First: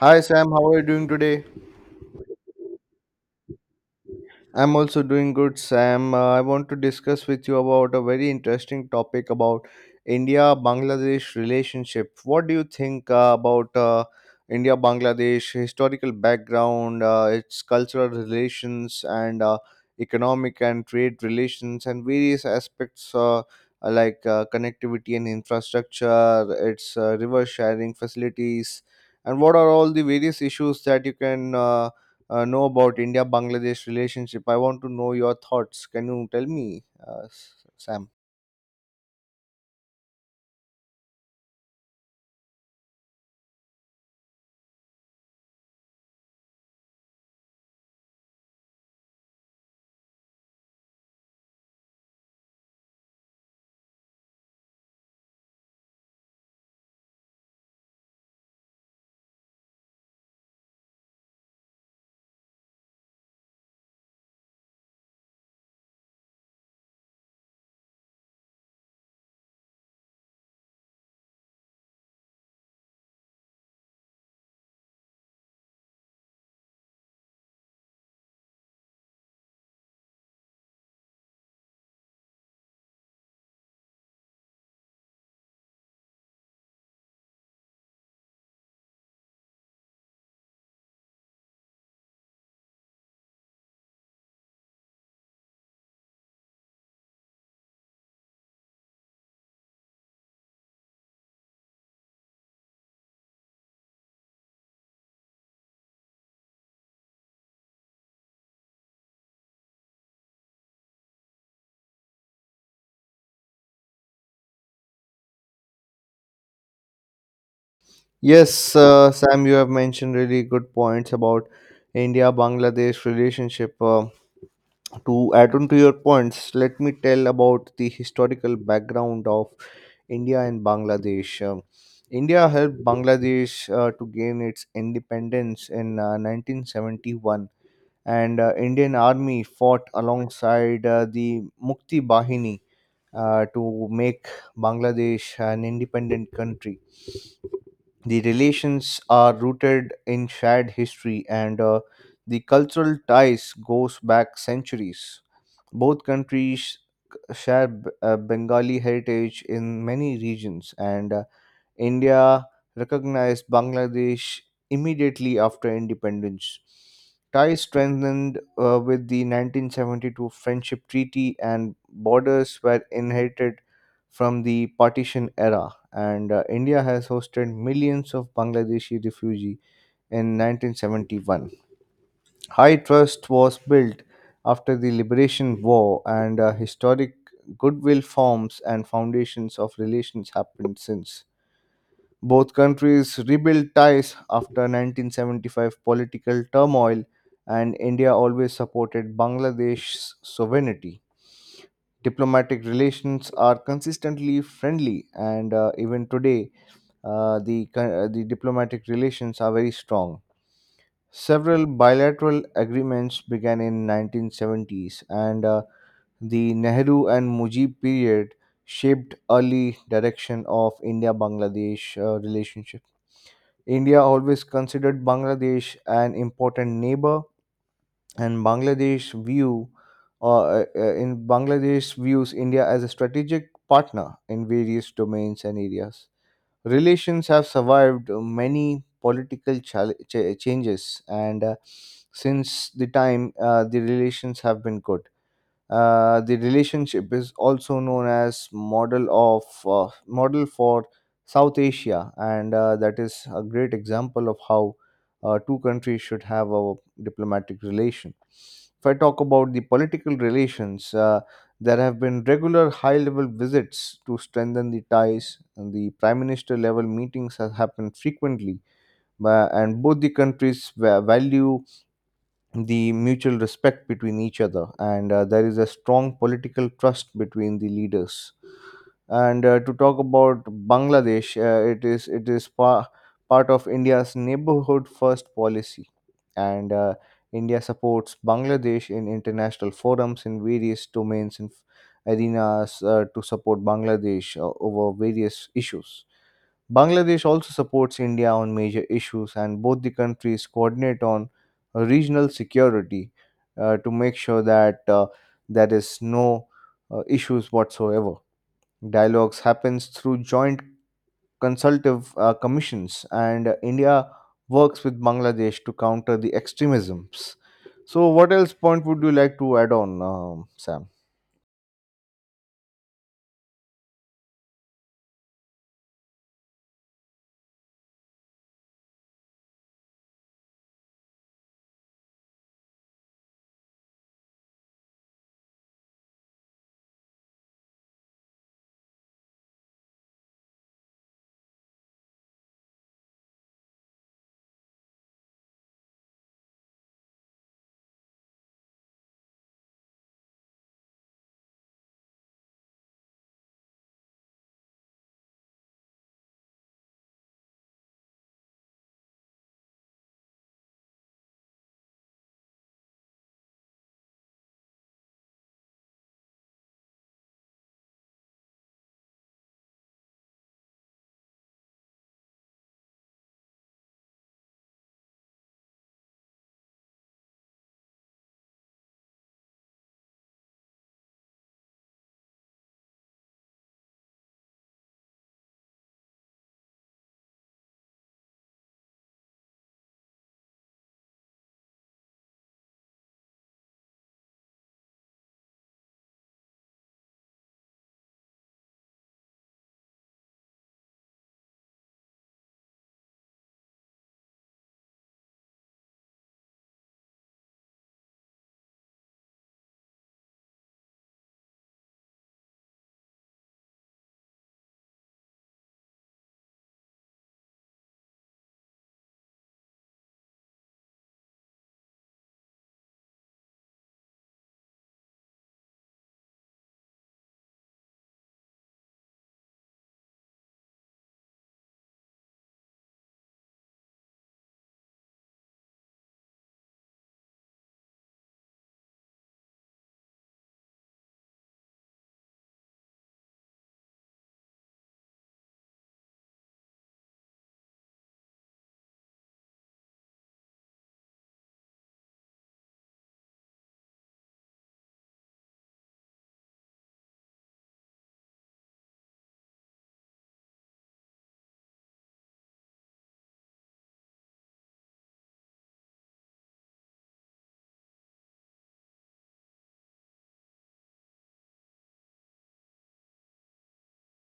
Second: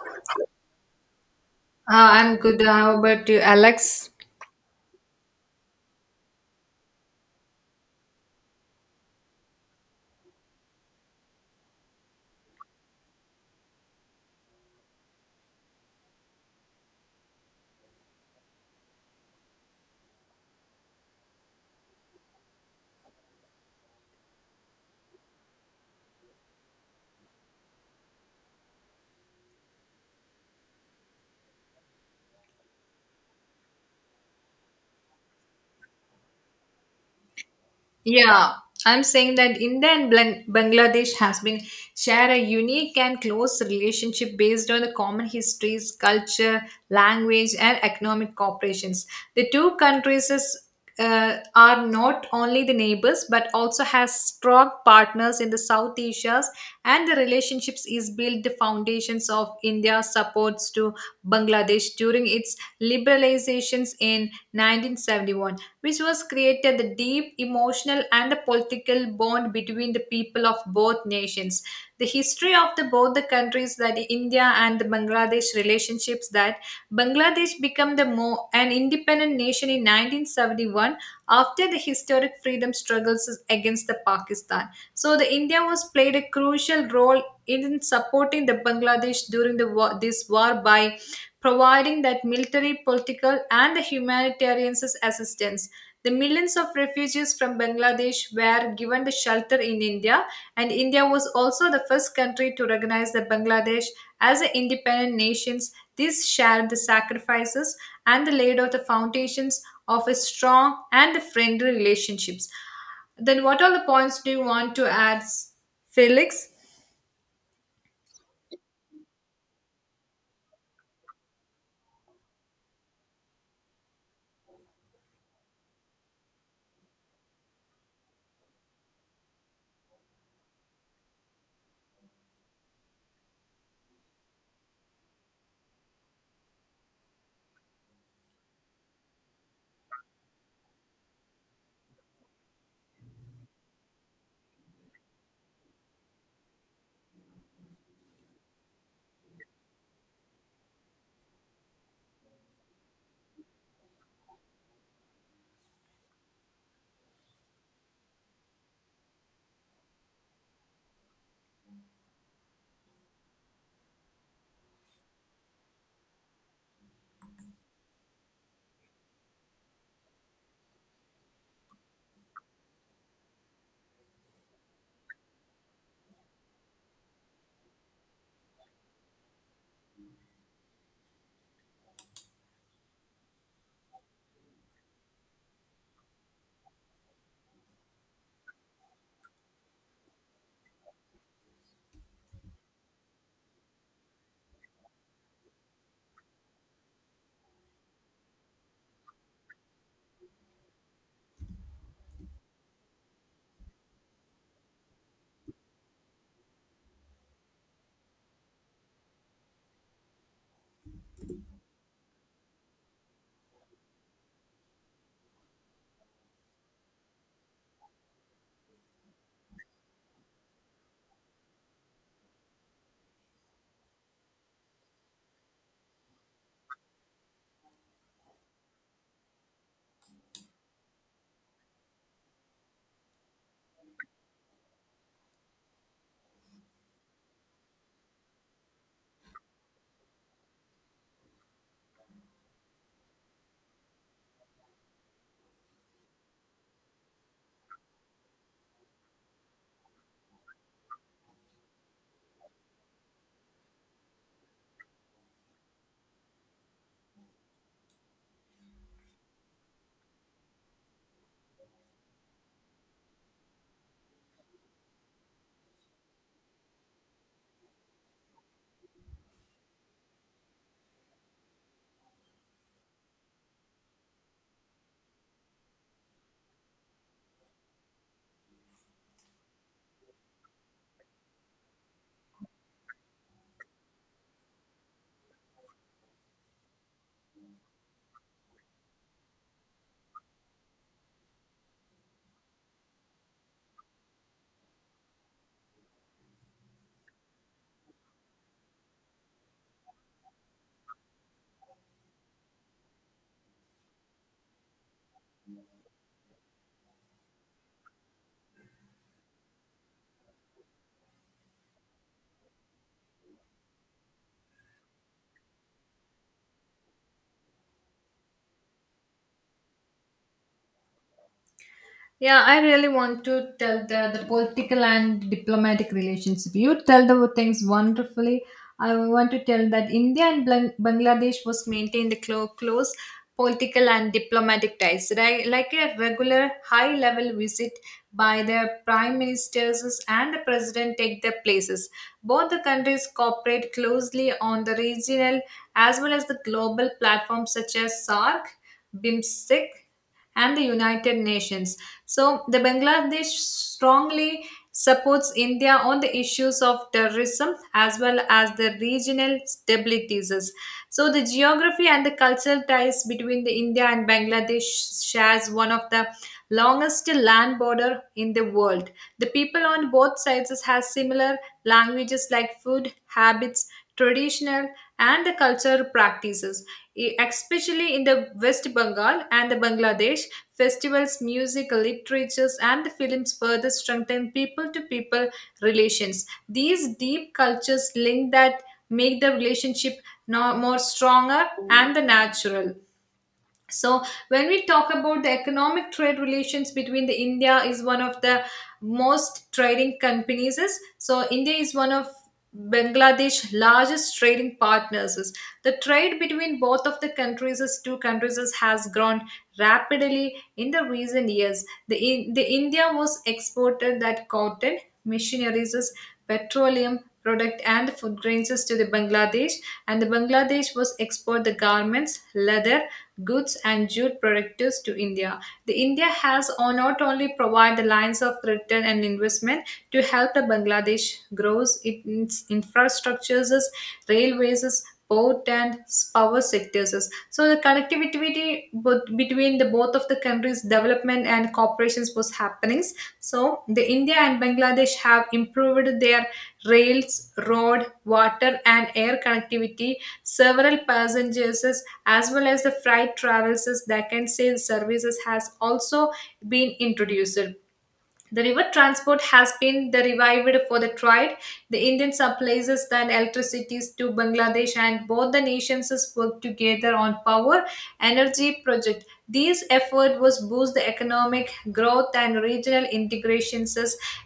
Hi Sam, how are you doing today? I'm good. How about you, Alex? I'm also doing good, Sam. I want to discuss with you about a very interesting topic about India-Bangladesh relationship. What do you think about India-Bangladesh historical background, its cultural relations, and economic and trade relations, and various aspects like connectivity and infrastructure, its river sharing facilities, and what are all the various issues that you can know about India Bangladesh relationship. I want to know your thoughts. Can you tell me, Sam? Yeah, I'm saying that India and Bangladesh has been share a unique and close relationship based on the common histories, culture, language, and economic cooperations. The two countries is, are not only the neighbors but also has strong partners in the South Asia's, and the relationships is built the foundations of India's supports to Bangladesh during its liberalizations in 1971, which was created the deep emotional and the political bond between the people of both nations. The history of the both the countries that India and the Bangladesh relationships that Bangladesh became the more an independent nation in 1971 after the historic freedom struggles against the Pakistan. So the India was played a crucial role in supporting the Bangladesh during the war, this war, by providing that military, political, and the humanitarian assistance. The millions of refugees from Bangladesh were given the shelter in India, and India was also the first country to recognize the Bangladesh as an independent nation. This shared the sacrifices and the laid out the foundations of a strong and friendly relationships. Then, what are the points do you want to add, Felix? Yes, Sam, you have mentioned really good points about India Bangladesh relationship. To add on to your points, let me tell about the historical background of India and Bangladesh. India helped Bangladesh to gain its independence in 1971, and Indian Army fought alongside the Mukti Bahini to make Bangladesh an independent country. The relations are rooted in shared history and the cultural ties goes back centuries. Both countries share Bengali heritage in many regions and India recognized Bangladesh immediately after independence. Ties strengthened with the 1972 Friendship Treaty, and borders were inherited from the partition era. And India has hosted millions of Bangladeshi refugees in 1971. High trust was built after the Liberation War, and historic goodwill forms and foundations of relations happened since. Both countries rebuilt ties after 1975 political turmoil, and India always supported Bangladesh's sovereignty. Diplomatic relations are consistently friendly, and even today, the diplomatic relations are very strong. Several bilateral agreements began in 1970s, and the Nehru and Mujib period shaped early direction of India-Bangladesh relationship. India always considered Bangladesh an important neighbor, and Bangladesh view in Bangladesh views India as a strategic partner in various domains and areas. Relations have survived many political changes, and since the time the relations have been good. The relationship is also known as model for South Asia, and that is a great example of how two countries should have a diplomatic relation. If I talk about the political relations, there have been regular high-level visits to strengthen the ties, and the prime minister-level meetings have happened frequently. And both the countries value the mutual respect between each other and there is a strong political trust between the leaders and to talk about Bangladesh, it is part of India's neighborhood first policy and India supports Bangladesh in international forums in various domains and arenas to support Bangladesh over various issues. Bangladesh also supports India on major issues, and both the countries coordinate on regional security to make sure that there is no issues whatsoever. Dialogues happens through joint consultative commissions, and India works with Bangladesh to counter the extremisms. So, what else point would you like to add on, Sam? Yeah, I really want to tell the political and diplomatic relationship. You tell the things wonderfully. I want to tell that India and Bangladesh was maintained the close political and diplomatic ties, right? Like a regular high level visit by the prime ministers and the president take their places. Both the countries cooperate closely on the regional as well as the global platforms such as SARC, BIMSTEC, and the United Nations. So, the Bangladesh strongly supports India on the issues of terrorism as well as the regional stabilities. So, the geography and the cultural ties between the India and Bangladesh shares one of the longest land border in the world. The people on both sides has similar languages like food, habits, traditional, and the cultural practices, especially in the West Bengal and the Bangladesh. Festivals, music, literatures, and the films further strengthen people to people relations. These deep cultures link that make the relationship more stronger and the natural. So when we talk about the economic trade relations between the India is one of the most trading companies is. So India is one of Bangladesh largest trading partners is. The trade between both of the countries is two countries is, has grown rapidly in the recent years. The India was exported that cotton machineries is, petroleum product, and food grains is to the Bangladesh, and the Bangladesh was export the garments, leather goods, and jute products to India. The India has not only provided the lines of return and investment to help the Bangladesh grows its infrastructures, railways, port, and power sectors. So the connectivity between the both of the countries' development and cooperations was happening. So the India and Bangladesh have improved their rails, road, water, and air connectivity. Several passengers as well as the freight travels that can say the services has also been introduced. The river transport has been the revived for the trade. The Indian supplies the electricities to Bangladesh, and both the nations work together on power energy project. These effort was boost the economic growth and regional integrations,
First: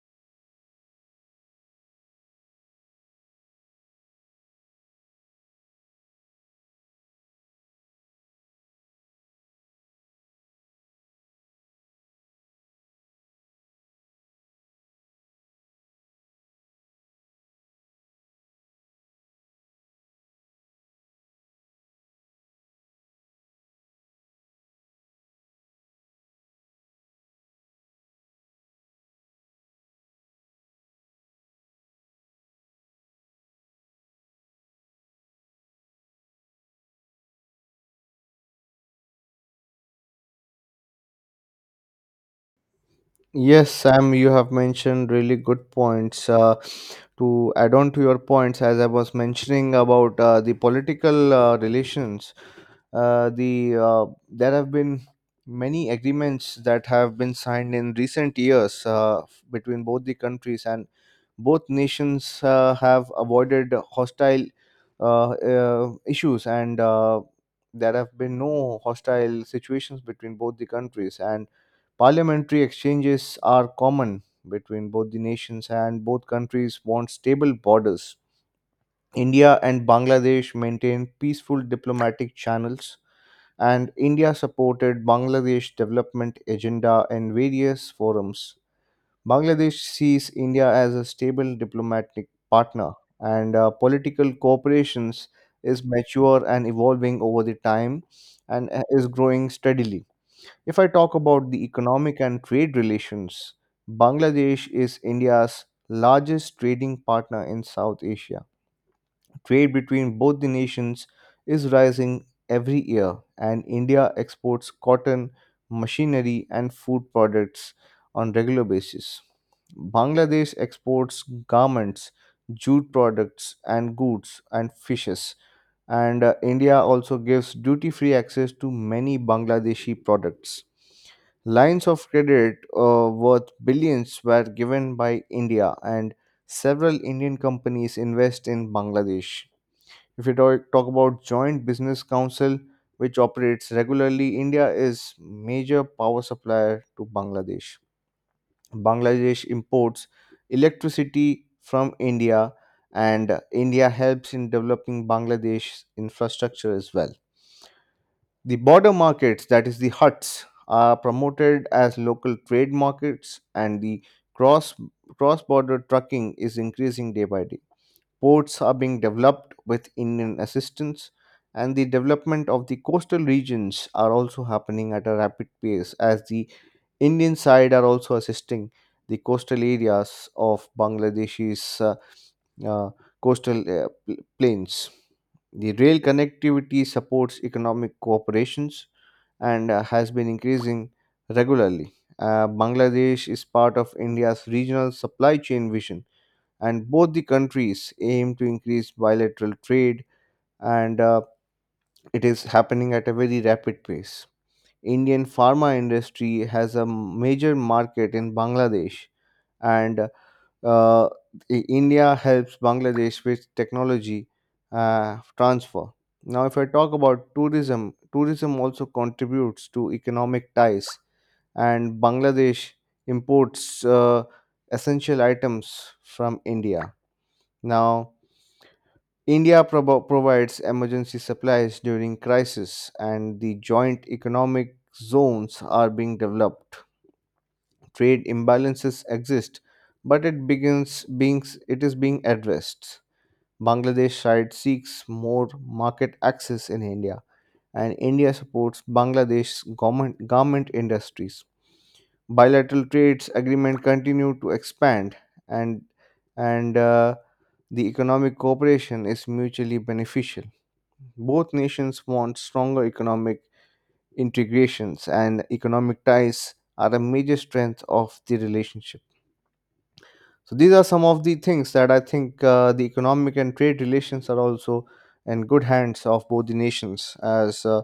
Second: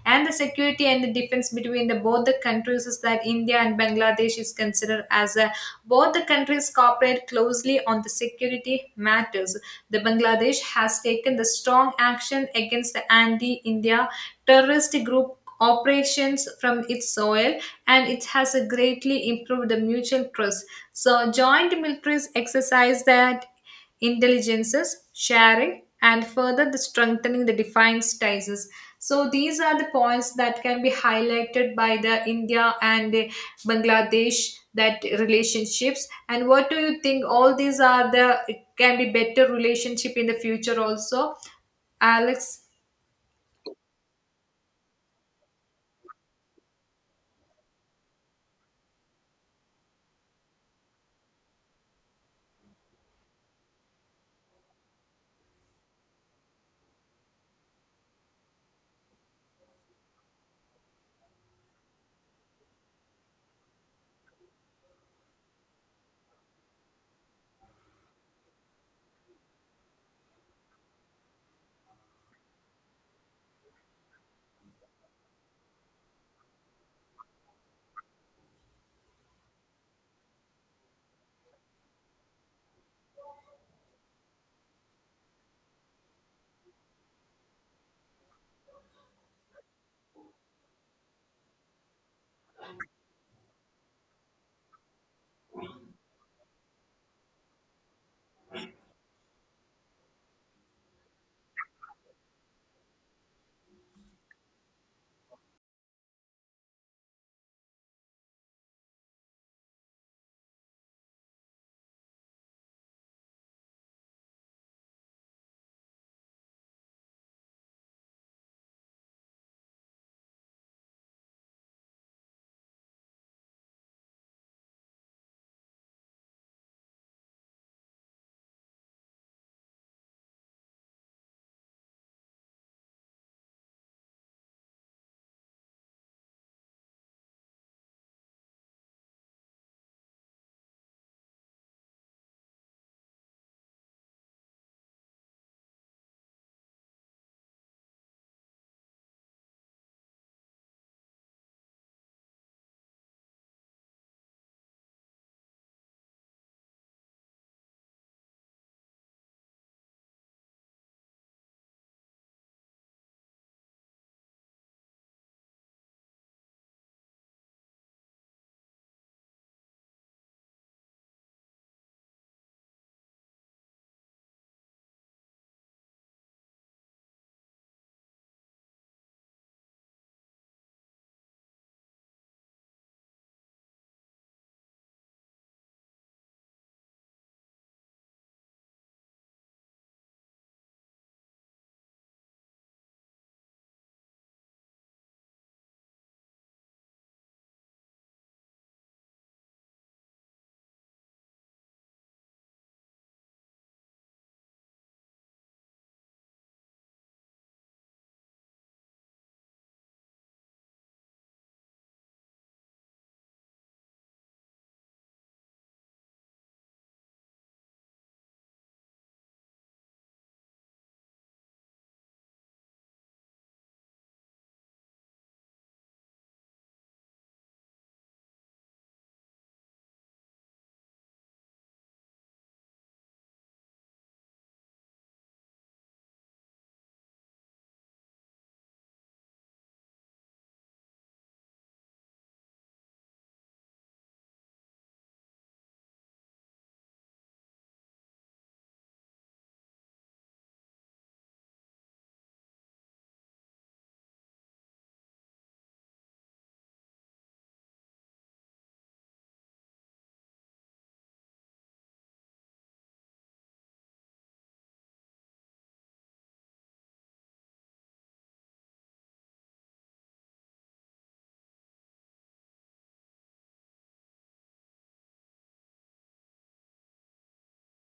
and the security and the defense between the both the countries is that India and Bangladesh is considered as a both the countries cooperate closely on the security matters. The Bangladesh has taken the strong action against the anti-India terrorist group operations from its soil, and it has greatly improved the mutual trust. So joint militaries exercise that intelligences, sharing, and further the strengthening the defiance ties. So these are the points that can be highlighted by the India and Bangladesh that relationships, and what do you think all these are the it can be better relationship in the future also, Alex? Yes, Sam, you have mentioned really good points. To add on to your points, as I was mentioning about the political relations, there have been many agreements that have been signed in recent years between both the countries, and both nations have avoided hostile issues, and there have been no hostile situations between both the countries, and Parliamentary exchanges are common between both the nations, and both countries want stable borders. India and Bangladesh maintain peaceful diplomatic channels, and India supported Bangladesh development agenda in various forums. Bangladesh sees India as a stable diplomatic partner, and political cooperations is mature and evolving over the time and is growing steadily. If I talk about the economic and trade relations, Bangladesh is India's largest trading partner in South Asia. Trade between both the nations is rising every year, and India exports cotton, machinery, and food products on regular basis. Bangladesh exports garments, jute products and goods and fishes, and India also gives duty free access to many Bangladeshi products. Lines of credit worth billions were given by India, and several Indian companies invest in Bangladesh. If you talk about Joint Business Council, which operates regularly, India is major power supplier to Bangladesh. Bangladesh imports electricity from India, and India helps in developing Bangladesh's infrastructure as well. The border markets, that is, the huts, are promoted as local trade markets, and the cross cross border trucking is increasing day by day. Ports are being developed with Indian assistance, and the development of the coastal regions are also happening at a rapid pace as the Indian side are also assisting the coastal areas of Bangladesh's uh, coastal plains. The rail connectivity supports economic cooperations and has been increasing regularly. Bangladesh is part of India's regional supply chain vision, and both the countries aim to increase bilateral trade, and it is happening at a very rapid pace. Indian pharma industry has a major market in Bangladesh, and uh, India helps Bangladesh with technology transfer. Now, if I talk about tourism, tourism also contributes to economic ties, and Bangladesh imports essential items from India. Now, India provides emergency supplies during crisis, and the joint economic zones are being developed. Trade imbalances exist, but it is being addressed. Bangladesh side seeks more market access in India, and India supports Bangladesh's government garment industries. Bilateral trades agreement continue to expand, and and the economic cooperation is mutually beneficial. Both nations want stronger economic integrations, and economic ties are a major strength of the relationship. So these are some of the things that I think the economic and trade relations are also in good hands of both the nations, as uh,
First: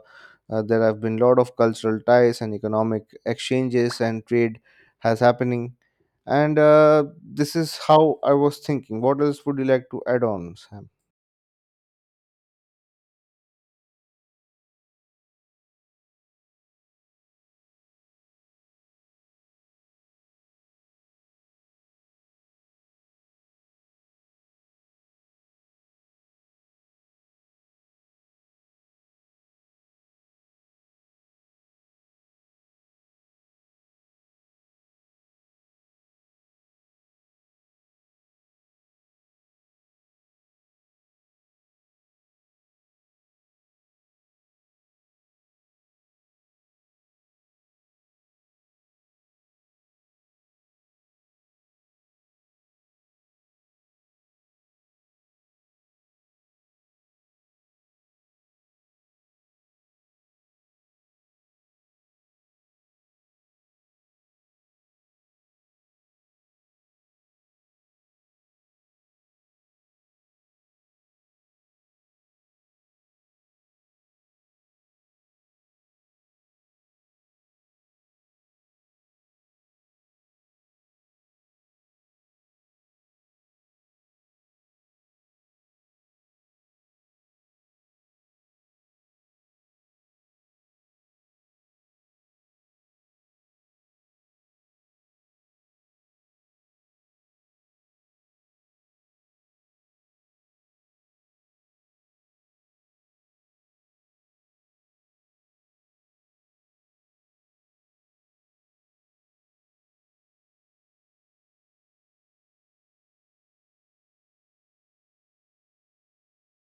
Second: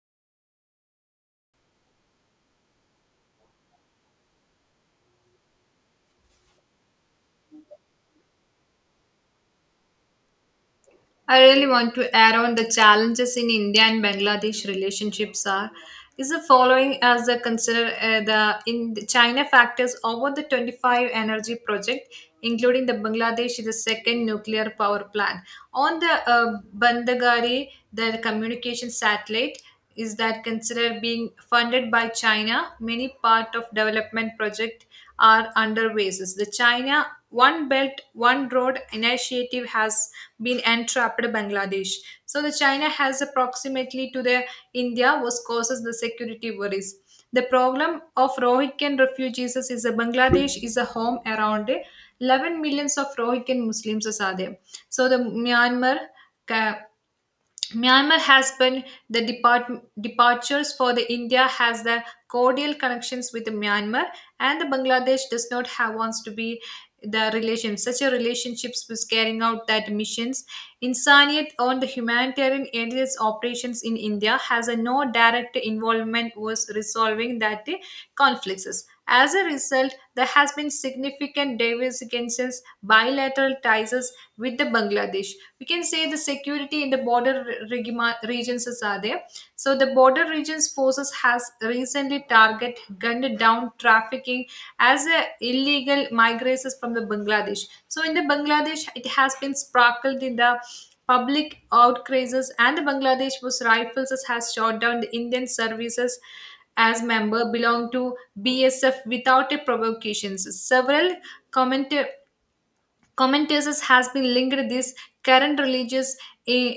uh, there have been a lot of cultural ties and economic exchanges and trade has happening. And this is how I was thinking. What else would you like to add on, Sam? I really want to add on the challenges in India and Bangladesh relationships are is the following as the consider the in the China factors over the 25 energy project, including the Bangladesh is the second nuclear power plant on the Bandagari the communication satellite is that considered being funded by China. Many part of development project are underways. The China one belt one road initiative has been entrapped Bangladesh. So the China has approximately to the India was causes the security worries. The problem of Rohingya refugees is a Bangladesh is a home around 11 millions of Rohingya Muslims are there. So the Myanmar has been the departures for the India has the cordial connections with Myanmar, and the Bangladesh does not have wants to be the relation such a relationships was carrying out that missions Insaniyat on the humanitarian and its operations in India has a no direct involvement was resolving that the conflicts. As a result, there has been significant diversifications bilateral ties with the Bangladesh. We can say the security in the border regions is are there. So the border regions forces has recently target gunned down trafficking as a illegal migrants from the Bangladesh. So in the Bangladesh it has been sparkled in the public outcrazes, and the Bangladesh was rifles has shot down the Indian services as member belong to BSF without a provocation. Several comment Commentators has been linked this current religious eh,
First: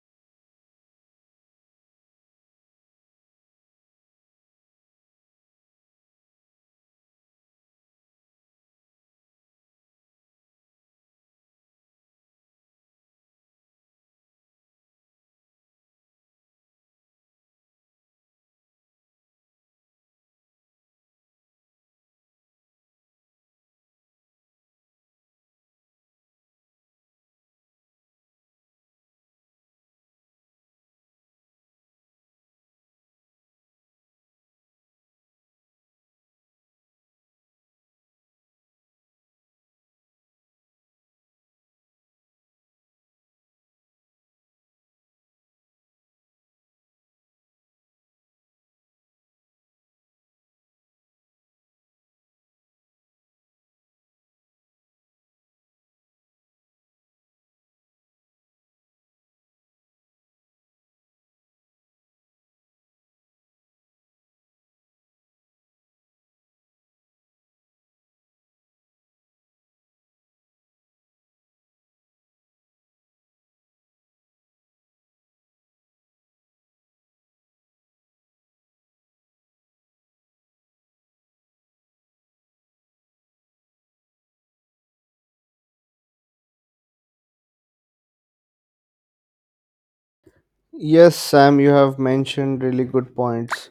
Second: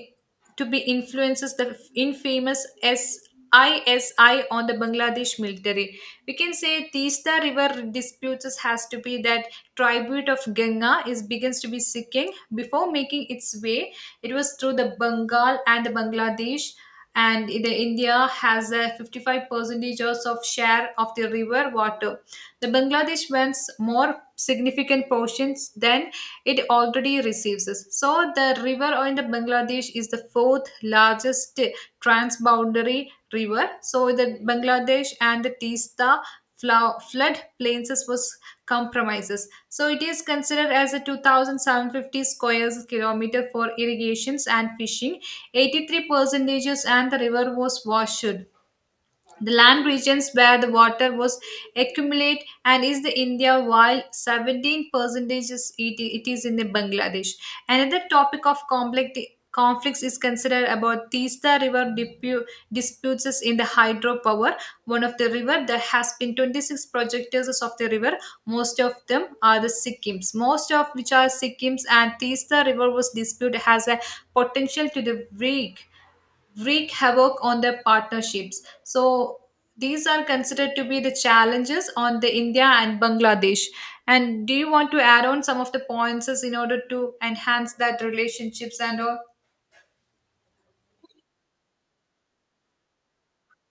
to be influences the infamous SISI on the Bangladesh military. We can say Teesta River disputes has to be that tribute of Ganga is begins to be seeking before making its way. It was through the Bengal and the Bangladesh, and the India has a 55 percentage of share of the river water. The Bangladesh wants more significant portions than it already receives. So, the river in the Bangladesh is the fourth largest transboundary river. So, the Bangladesh and the Tista flood plains was compromises. So, it is considered as a 2,750 square kilometer for irrigations and fishing. 83 percentages and the river was washed. The land regions where the water was accumulate and is the India, while 17% is it is in the Bangladesh. Another topic of conflicts is considered about Tista River disputes is in the hydropower. One of the river there has been 26 projectors of the river. Most of them are the Sikkims. Most of which are Sikkims, and Tista River was dispute has a potential to the break wreak havoc on their partnerships. So these are considered to be the challenges on the India and Bangladesh. And do you want to add on some of the points in order to enhance that relationships and all? Yes, Sam, you have mentioned really good points.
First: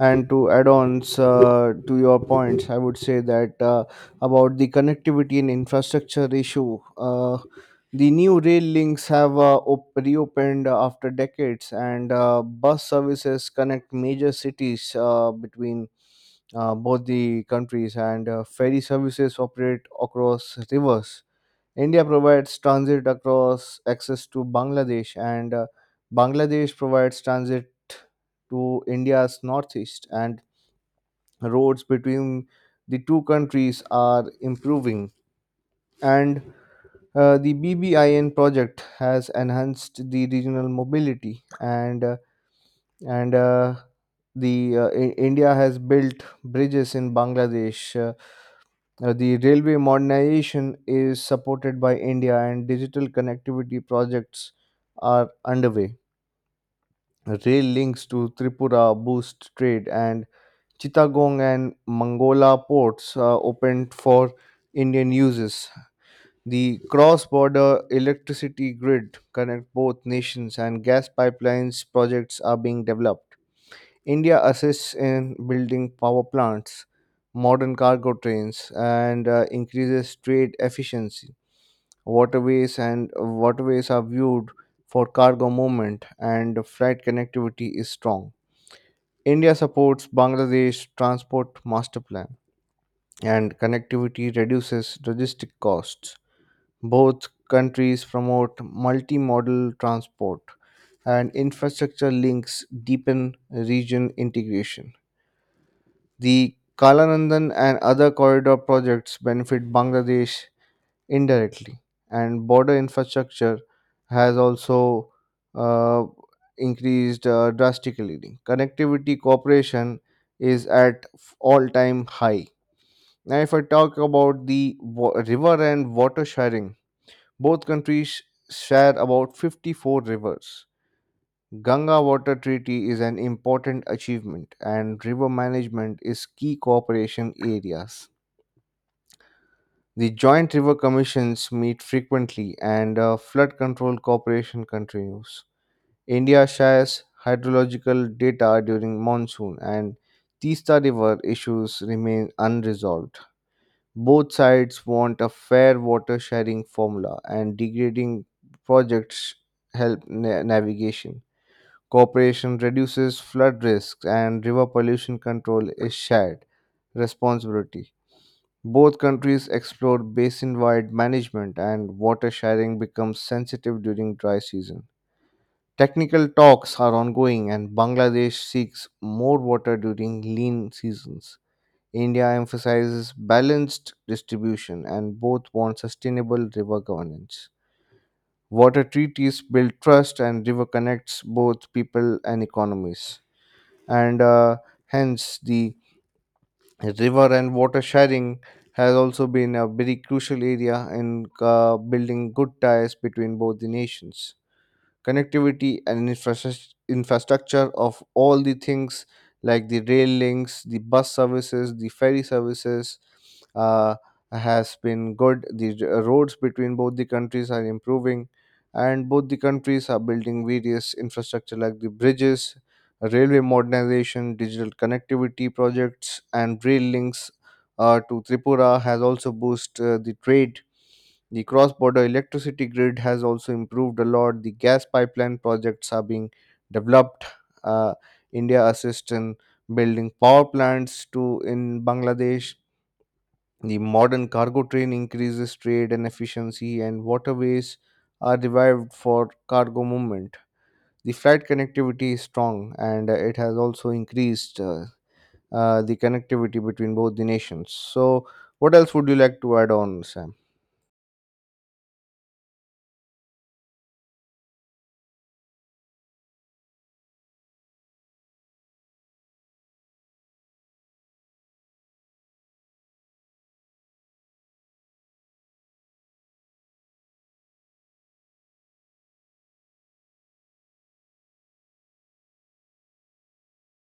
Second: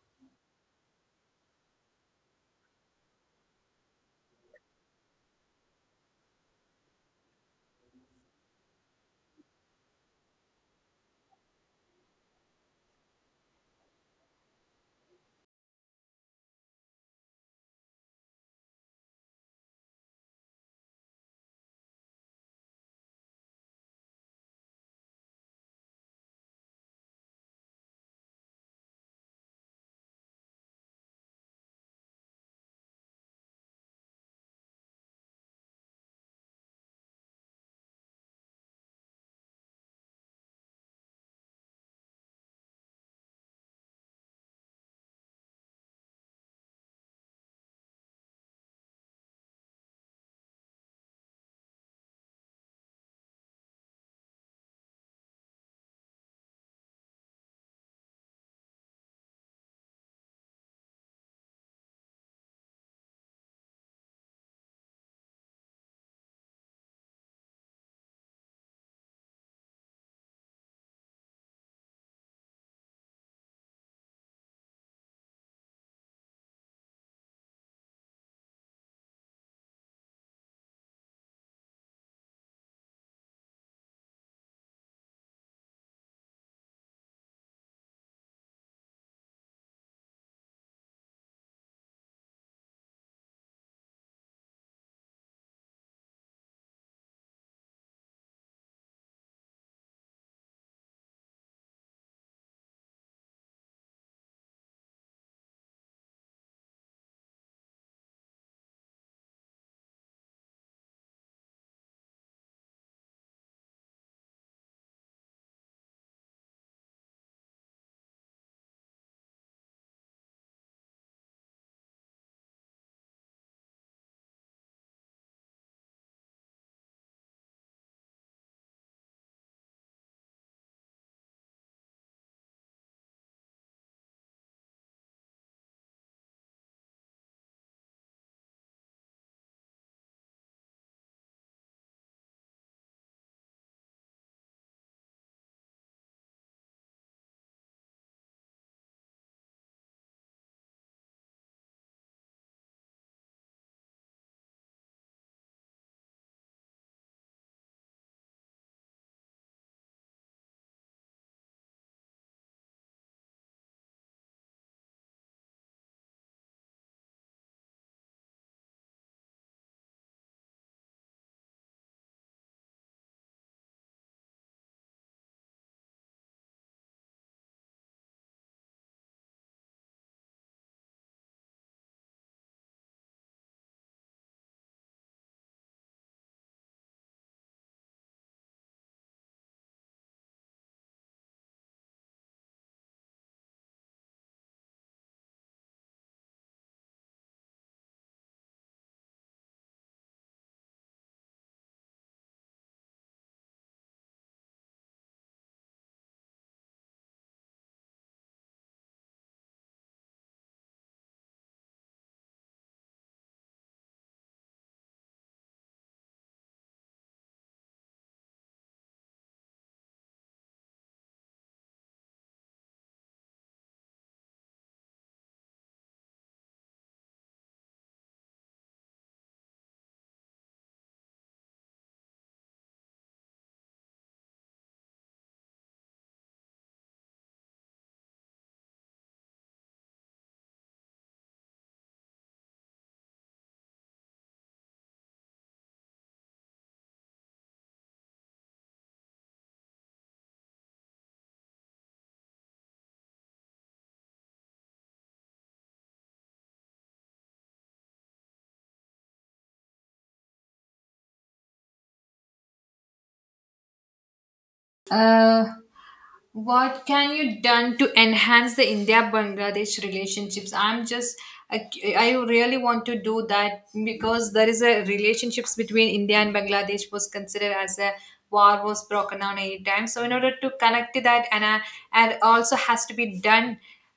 And to add-ons to your points I would say that about the connectivity and infrastructure issue, the new rail links have reopened after decades and bus services connect major cities between both the countries and ferry services operate across rivers. India provides transit across access to Bangladesh, and Bangladesh provides transit to India's northeast. And roads between the two countries are improving. And the BBIN project has enhanced the regional mobility, and India has built bridges in Bangladesh. The railway modernization is supported by India, and digital connectivity projects are underway. Rail links to Tripura boost trade, and Chittagong and Mangola ports are opened for Indian uses. The cross border electricity grid connect both nations, and gas pipelines projects are being developed. India assists in building power plants, modern cargo trains, and increases trade efficiency. Waterways are viewed for cargo movement, and freight connectivity is strong. India supports Bangladesh transport master plan, and connectivity reduces logistic costs. Both countries promote multimodal transport, and infrastructure links deepen region integration. The Kalanandan and other corridor projects benefit Bangladesh indirectly, and border infrastructure has also uh, increased drastically. Connectivity cooperation is at all-time high. Now, if I talk about the river and water sharing, both countries share about 54 rivers. Ganga Water Treaty is an important achievement, and river management is key cooperation areas. The joint river commissions meet frequently, and flood control cooperation continues. India shares hydrological data during monsoon, and Tista River issues remain unresolved. Both sides want a fair water sharing formula, and degrading projects help navigation. Cooperation reduces flood risks and river pollution control is shared responsibility. Both countries explore basin wide management and water sharing becomes sensitive during dry season. Technical talks are ongoing and Bangladesh seeks more water during lean seasons. India emphasizes balanced distribution and both want sustainable river governance. Water treaties build trust and river connects both people and economies and hence the river and water sharing has also been a very crucial area in building good ties between both the nations. Connectivity and infrastructure of all the things like the rail links, the bus services, the ferry services uh, has been good. The roads between both the countries are improving, and both the countries are building various infrastructure like the bridges, railway modernization, digital connectivity projects, and rail links to Tripura has also boosted the trade. The cross border electricity grid has also improved a lot. The gas pipeline projects are being developed. Uh, India assists in building power plants to in Bangladesh. The modern cargo train increases trade and efficiency, and waterways are revived for cargo movement. The flight connectivity is strong, and it has also increased the connectivity between both the nations. So, what else would you like to add on, Sam? Uh, What can you done to enhance the India-Bangladesh relationships? I'm just, I, I really want to do that because there is a relationships between India and Bangladesh was considered as a war was broken down anytime. So in order to connect to that, and also has to be done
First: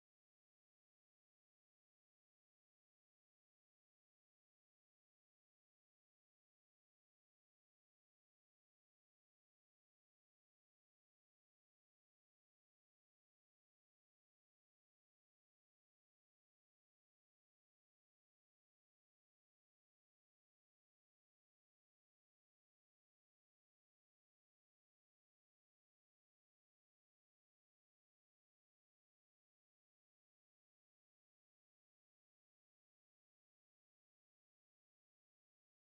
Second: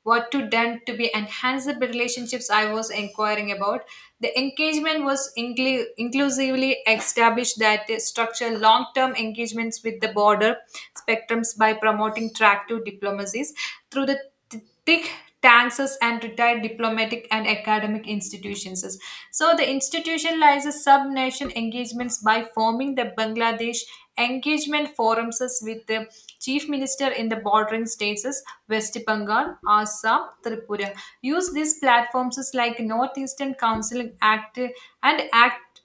what to done to be enhance the relationships I was inquiring about. The engagement was inclusively established that they structure long-term engagements with the border spectrums by promoting tractive diplomacies through the thick taxes and retired diplomatic and academic institutions. So the institutionalizes sub-nation engagements by forming the Bangladesh engagement forums with the Chief Minister in the bordering states is West Bengal, Assam, Tripura. Use these platforms is like Northeastern Council Act and Act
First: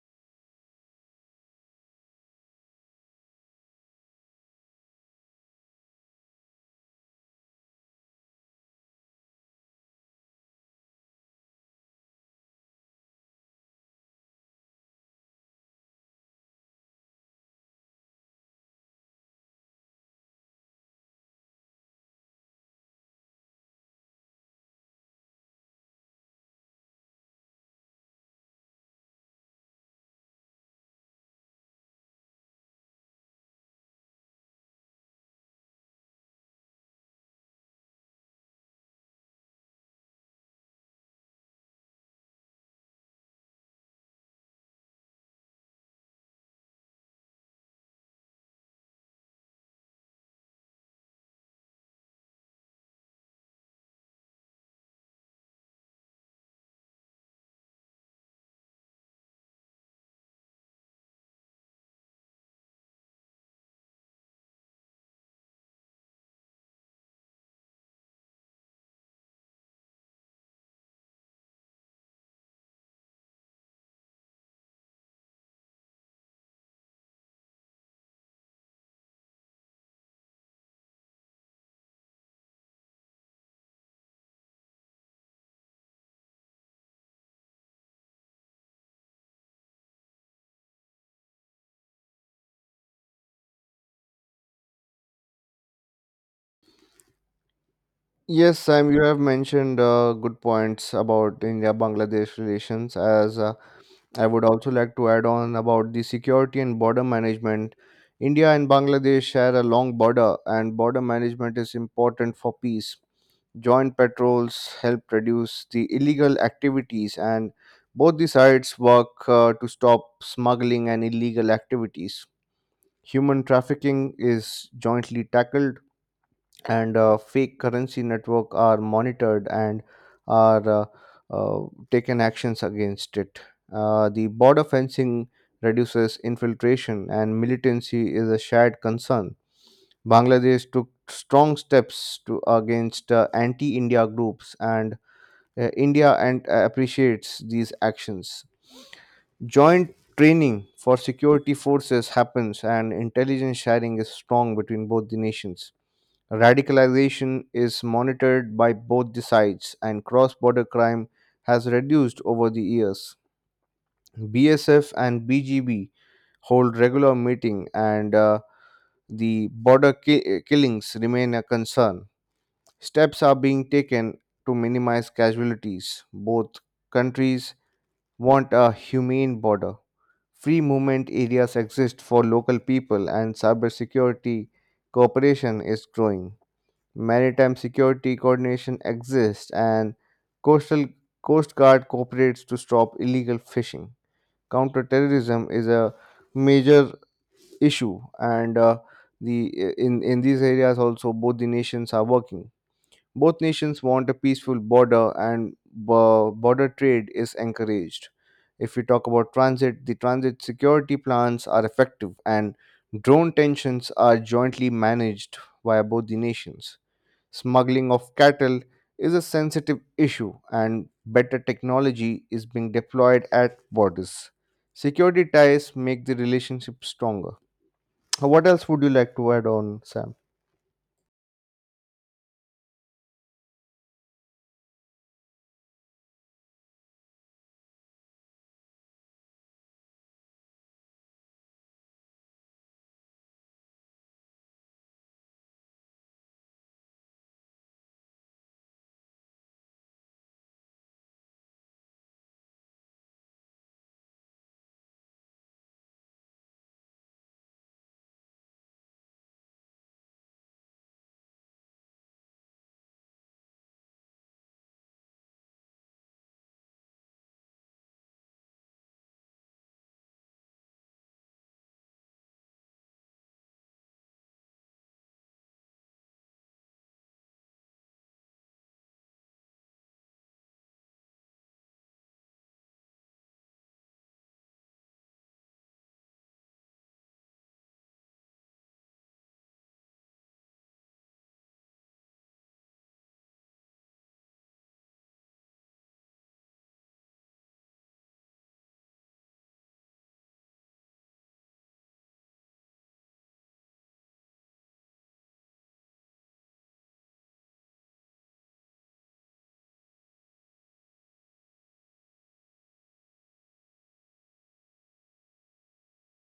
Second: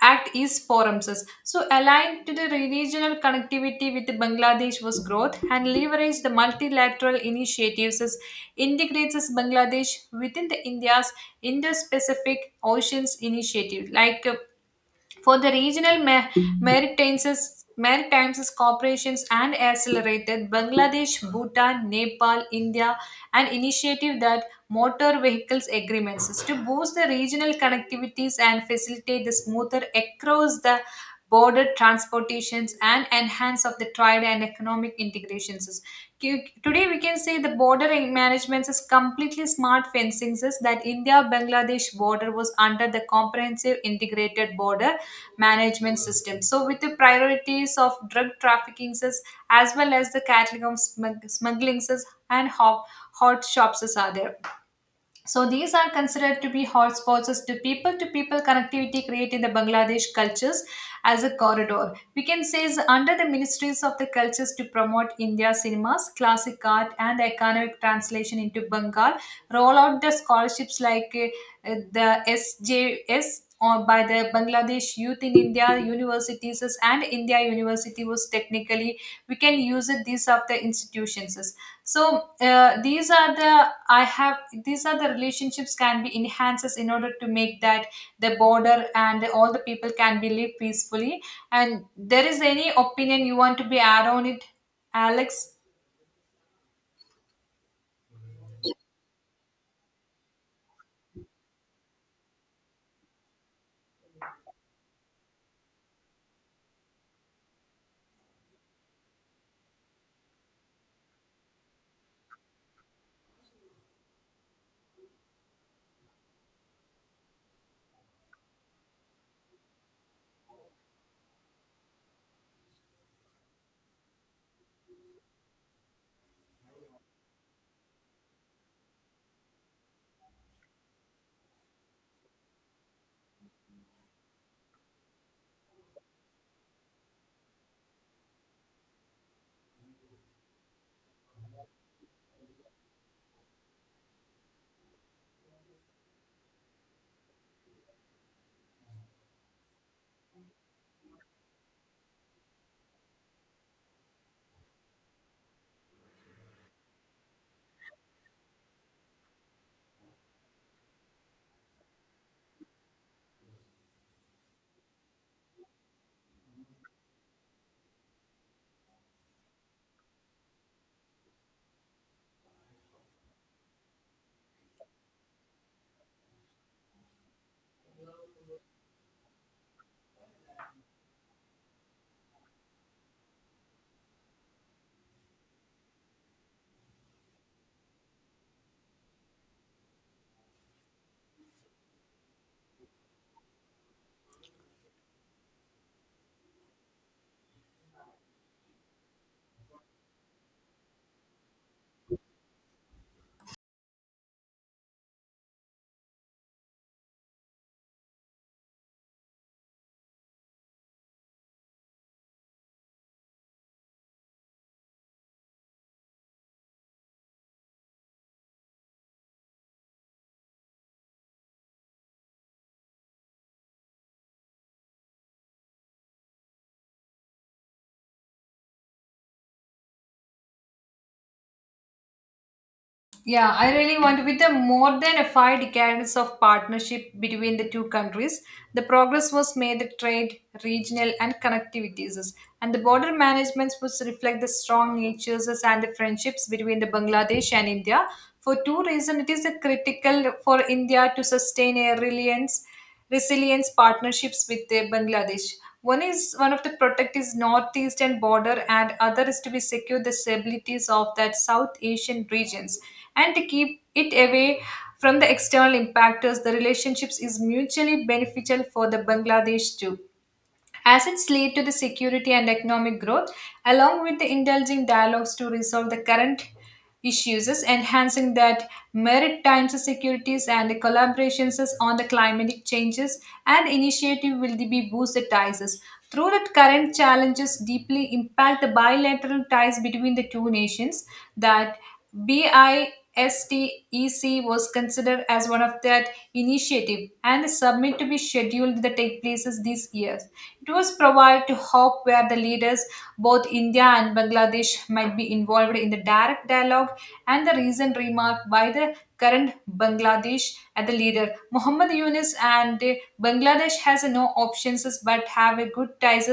Act East forums. So align to the regional connectivity with Bangladesh was growth and leverage the multilateral initiatives is integrates is Bangladesh within the India's Indo-Pacific Oceans Initiative like for the regional maritime maritime corporations, and accelerated Bangladesh, Bhutan, Nepal, India, an initiative that motor vehicles agreements is to boost the regional connectivities and facilitate the smoother across the border transportations and enhance of the trade and economic integrations. Today we can say the border management is completely smart fencing is that India-Bangladesh border was under the comprehensive integrated border management system. So, with the priorities of drug trafficking as well as the cattle of smuggling as and hot shops as are there. So these are considered to be hotspots as to people-to-people connectivity created in the Bangladesh cultures as a corridor. We can say is under the ministries of the cultures to promote India cinemas, classic art, and economic translation into Bengal. Roll out the scholarships like the SJS or by the Bangladesh Youth in India universities and India University was technically we can use it these are the institutions. So these are the relationships can be enhances in order to make that the border and all the people can be live peacefully. And there is any opinion you want to be add on it, Alex? Yes, Sam, you have mentioned good points about India-Bangladesh relations. As I would also like to add on about the security and border management. India and Bangladesh share a long border, and border management is important for peace. Joint patrols help reduce the illegal activities, and both the sides work to stop smuggling and illegal activities. Human trafficking is jointly tackled and fake currency network are monitored and are taken actions against it. The border fencing reduces infiltration and militancy is a shared concern. Bangladesh took strong steps to against anti-India groups and India and appreciates these actions. Joint training for security forces happens and intelligence sharing is strong between both the nations. Radicalization is monitored by both the sides, and cross border crime has reduced over the years. BSF and BGB hold regular meeting, and the border killings remain a concern. Steps are being taken to minimize casualties. Both countries want a humane border. Free movement areas exist for local people, and cybersecurity cooperation is growing. Maritime security coordination exists, and coastal coast guard cooperates to stop illegal fishing. Counterterrorism is a major issue, and the in these areas also both the nations are working. Both nations want a peaceful border, and border trade is encouraged. If we talk about transit, the transit security plans are effective, and drone tensions are jointly managed by both the nations. Smuggling of cattle is a sensitive issue, and better technology is being deployed at borders. Security ties make the relationship stronger. What else would you like to add on, Sam? Yeah, I really want to. With the more than a 5 decades of partnership between the two countries, the progress was made the trade, regional, and connectivities, and the border management was reflect the strong natures and the friendships between the Bangladesh and India. For two reasons, it is a critical for India to sustain a reliance resilience partnerships with Bangladesh. One is one of the protect is northeastern border, and other is to be secure the stabilities of that South Asian regions and to keep it away from the external impactors. The relationships is mutually beneficial for the Bangladesh too. Assets lead to the security and economic growth, along with the indulging dialogues to resolve the current issues, enhancing that maritime securities and the collaborations on the climatic changes and initiative will be boosted ties. Through the current challenges deeply impact the bilateral ties between the two nations that BISTEC was considered as one of that initiative and the summit to be scheduled that take places this year. Tours provide to hope where the leaders, both India and Bangladesh, might be involved in the direct dialogue and the recent remark by the current Bangladesh at the leader Muhammad Yunus and Bangladesh has no options but have a good ties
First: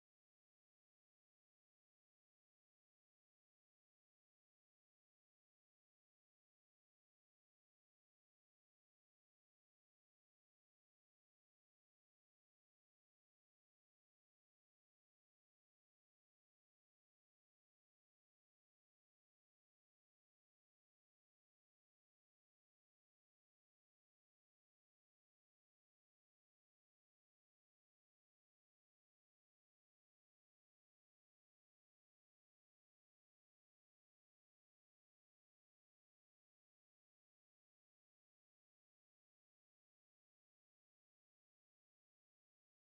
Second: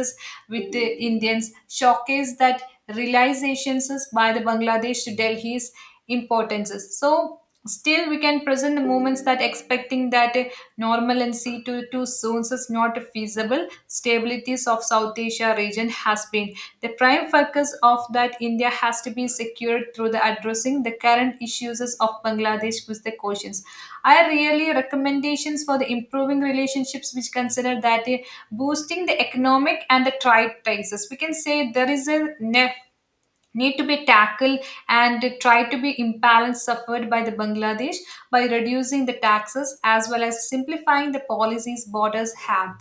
with the Indians showcase that realizations by the Bangladesh to Delhi's importances. So still we can present the moments that expecting that a normalcy to too soon is not feasible. Stabilities of South Asia region has been society. The prime focus of that India has to be secured through the addressing the current issues of Bangladesh with the questions. I really recommendations for the improving relationships which consider that boosting the economic and the trade ties. We can say there is a need to be tackled and try to be imbalance suffered by the bangladesh by reducing the taxes as well as simplifying the policies borders have,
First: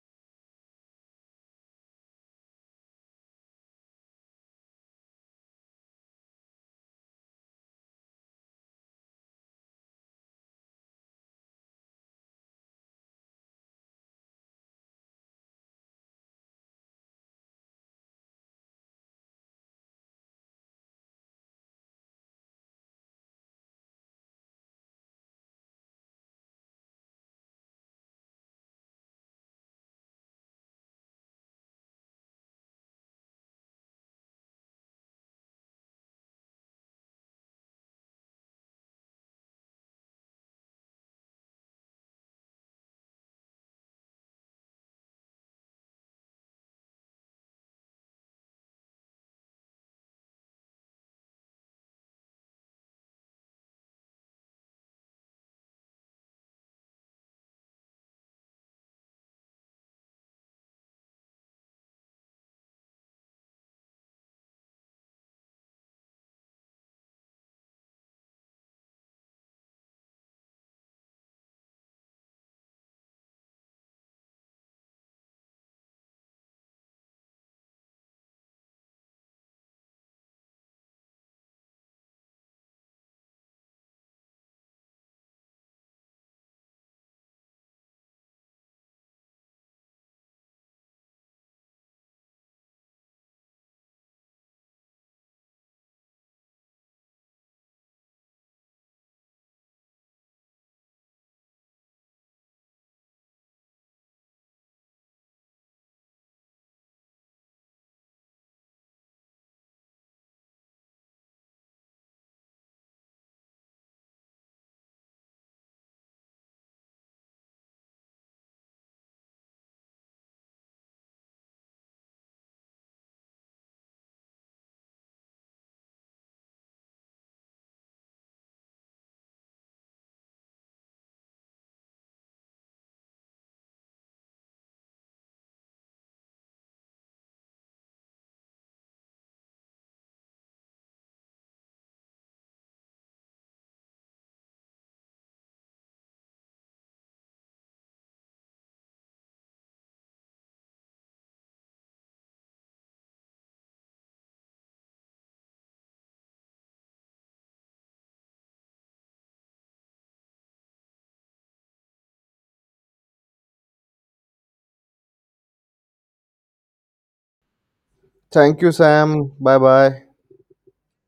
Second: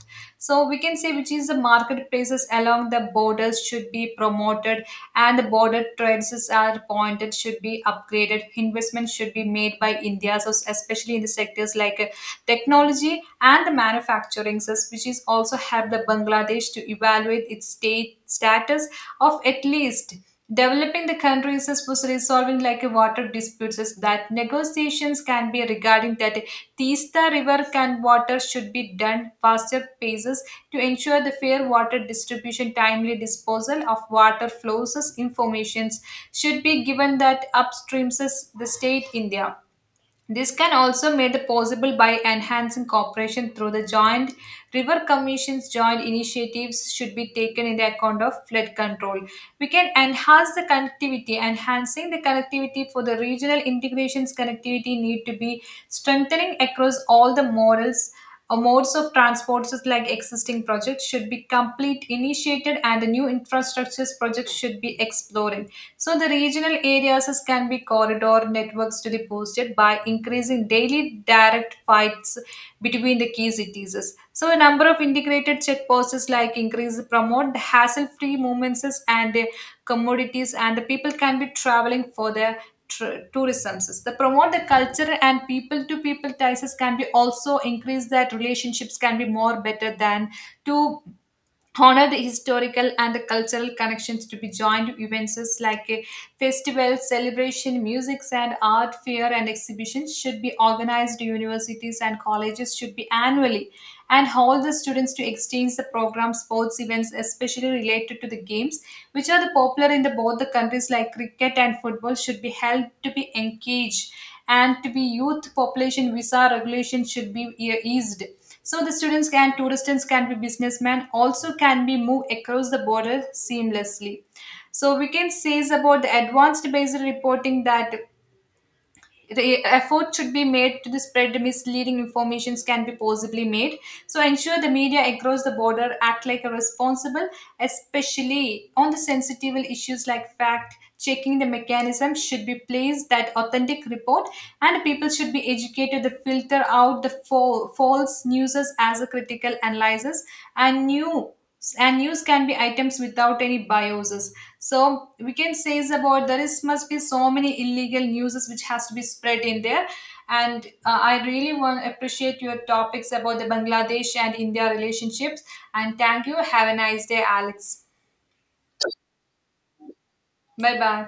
so we can say which is the marketplaces along the borders should be promoted and the border trades are pointed should be upgraded. Investment should be made by india, so especially in the sectors like technology and the manufacturing service, which is also helped the Bangladesh to evaluate its state status of at least developing the countries as was resolving like a water disputes is that negotiations can be regarding that Tista river can water should be done faster paces to ensure the fair water distribution, timely disposal of water flows as informations should be given that upstreams as the state India. This can also made it possible by enhancing cooperation through the joint river commissions. Joint initiatives should be taken in the account of flood control. We can enhance the connectivity. Enhancing the connectivity for the regional integrations, connectivity need to be strengthening across all the models, a modes of transports like existing projects should be complete initiated and the new infrastructures projects should be explored. So the regional areas can be corridor networks to be boosted by increasing daily direct flights between the key cities. So a number of integrated checkposts is like increase, promote the hassle-free movements is, and commodities and the people can be traveling further tourism. The promote the culture and people to people ties can be also increase that relationships can be more better than to honor the historical and the cultural connections to be joined to events like a festival celebration, music and art fair and exhibitions should be organized, universities and colleges should be annually and hold the students to exchange the program, sports events especially related to the games which are the popular in the both the countries like cricket and football should be held to be engaged and to be youth population, visa regulation should be eased so the students can, tourists can be, businessmen, also can be moved across the border seamlessly. So we can say is about the advanced based reporting that effort should be made to the spread misleading informations can be possibly made, so ensure the media across the border act like a responsible, especially on the sensitive issues like fact checking, the mechanism should be placed that authentic report and people should be educated to filter out the false news as a critical analysis, and new and news can be items without any biases, so we can say is about there is must be so many illegal newses which has to be spread in there. And I really want appreciate your topics about the bangladesh and india relationships, and thank you, have a nice day, Alex. Thank you, Sam. Bye bye. Bye bye.